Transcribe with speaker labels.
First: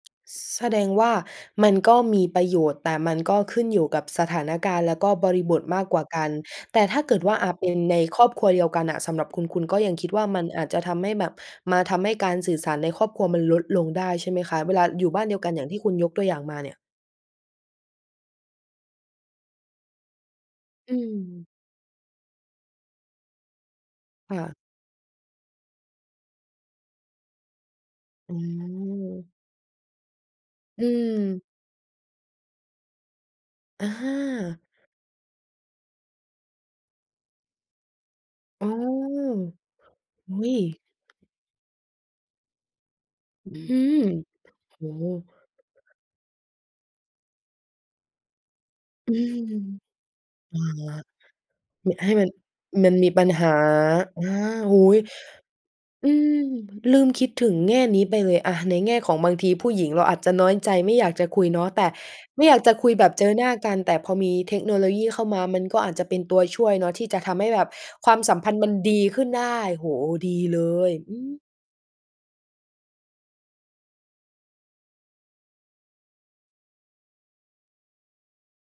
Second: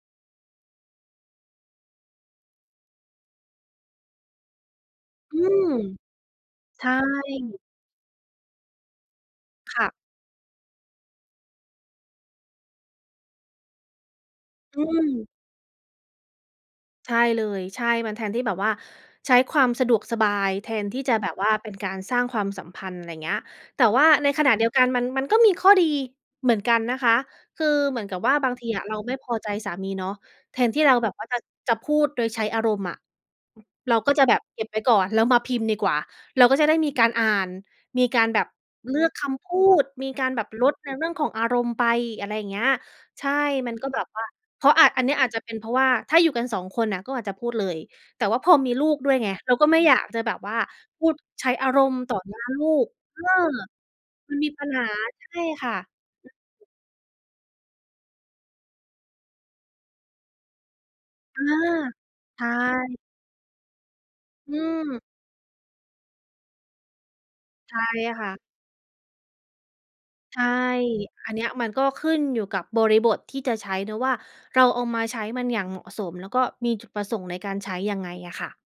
Speaker 1: แสดงว่ามันก็มีประโยชน์ แต่มันก็ขึ้นอยู่กับสถานการณ์ แล้วก็บ
Speaker 2: อ
Speaker 1: ร
Speaker 2: ื
Speaker 1: ิบท
Speaker 2: ม
Speaker 1: มากกว่ากัน แต
Speaker 2: ใ
Speaker 1: ่
Speaker 2: ช
Speaker 1: ถ้าเกิดว่า อะ
Speaker 2: ่
Speaker 1: เป็นในครอบครัวเดียวกันน่ะ สำหรับคุณ คุณก
Speaker 2: ค
Speaker 1: ็
Speaker 2: ่
Speaker 1: ยั
Speaker 2: ะ
Speaker 1: งคิดว่า มันอาจจะทำให้แบบ มาทำให้การสื่อสารในครอบครัวมันลดลงได้ ใช่ไหมคะ? เว
Speaker 2: อ
Speaker 1: ล
Speaker 2: ื
Speaker 1: าอยู่บ้
Speaker 2: ม
Speaker 1: านเดียวกัน อย่างที่คุณยกตัวอย่างมาเนี่ย
Speaker 2: ใช่เลย ใช่ มันแทนที่แบบว่า ใช้ความสะดวกสบายแทน
Speaker 1: อ
Speaker 2: ที่จะแบบ
Speaker 1: ืม
Speaker 2: ว่า เป็นการสร้างความสัมพันธ์ ไรเงี้ย แต่ว่าใน
Speaker 1: ค
Speaker 2: ข
Speaker 1: ่
Speaker 2: ณ
Speaker 1: ะ
Speaker 2: ะเดียวกัน มัน มันก็มีข้อดีเหมือนกันนะคะ คือเหมือนกับ
Speaker 1: อ
Speaker 2: ว่
Speaker 1: ื
Speaker 2: าบางทีอะ เราไม่พ
Speaker 1: ม
Speaker 2: อใจสามีเนาะ แทนท
Speaker 1: อ
Speaker 2: ี่
Speaker 1: ื
Speaker 2: เราแบบว่า จะ
Speaker 1: ม
Speaker 2: จะพูดโดยใช้อารมณ์อะ
Speaker 1: อ
Speaker 2: เราก็จะแบบเก
Speaker 1: า
Speaker 2: ็บไว้ก่อน แล้วมาพิมพ์ดีกว่า เราก็จะได้มีการอ่าน มีการแบบ
Speaker 1: อ๋อ
Speaker 2: เลือกคำพูด มีกา
Speaker 1: อ
Speaker 2: ร
Speaker 1: ุ
Speaker 2: แบ
Speaker 1: ๊
Speaker 2: บ
Speaker 1: ย!
Speaker 2: ลดในเรื่องของอารมณ์ไป อะไรเงี้ย ใช่
Speaker 1: อื
Speaker 2: มันก็
Speaker 1: ม
Speaker 2: แบบว่า เพราะ
Speaker 1: โอ
Speaker 2: อาจ
Speaker 1: ้
Speaker 2: อ
Speaker 1: โ
Speaker 2: ั
Speaker 1: ฮ
Speaker 2: นนี้อาจจะเป็นเพราะว่า ถ้าอยู่กัน 2 คนน่ะ ก็อาจจะพูดเลย แต่ว่าพอมีลูกด
Speaker 1: อ
Speaker 2: ้
Speaker 1: ื
Speaker 2: วยไง
Speaker 1: ม
Speaker 2: เราก็ไม่อยากจะแบบว
Speaker 1: อ
Speaker 2: ่า
Speaker 1: ๋อ
Speaker 2: พูดใช้อาร
Speaker 1: คือ
Speaker 2: มณ์
Speaker 1: ให้
Speaker 2: ต่อ
Speaker 1: มัน
Speaker 2: หน้าลูก
Speaker 1: มันมี
Speaker 2: เอ
Speaker 1: ป
Speaker 2: อ
Speaker 1: ัญหา อา
Speaker 2: มันมีปั
Speaker 1: โอ
Speaker 2: ญ
Speaker 1: ้โ
Speaker 2: หา
Speaker 1: ฮ
Speaker 2: ใช่ค่ะ
Speaker 1: อืม ลืมคิดถึงแง่นี้ไปเลย อะ ในแง่ของบางทีผู้หญิงเราอาจจะน้อยใจ ไม่อยากจะ
Speaker 2: เอ
Speaker 1: ค
Speaker 2: อ
Speaker 1: ุยเนาะ แต่
Speaker 2: ใช
Speaker 1: ไม่อยากจะคุย
Speaker 2: ่
Speaker 1: แบบเจอหน้ากัน แต่พอมี
Speaker 2: อ
Speaker 1: เท
Speaker 2: ื
Speaker 1: คโนโลย
Speaker 2: ม
Speaker 1: ีเข้ามา มันก็อาจจะเป็นตัวช่วยเนาะ ที่จะทำให้แบบ
Speaker 2: ใช่
Speaker 1: ความ
Speaker 2: ค่ะ
Speaker 1: สัมพันธ์มันดีขึ้นได้ โอ้โฮ ด
Speaker 2: ใ
Speaker 1: ี
Speaker 2: ช่
Speaker 1: เลย อื
Speaker 2: อันเน
Speaker 1: ม
Speaker 2: ี้ยมันก็ขึ้นอยู่กับบริบทที่จะใช้เนาะว่า เราเอามาใช้มันอย่างเหมาะสม แล้วก็มีจุดประสงค์ในการใช้ยังไงอะค่ะ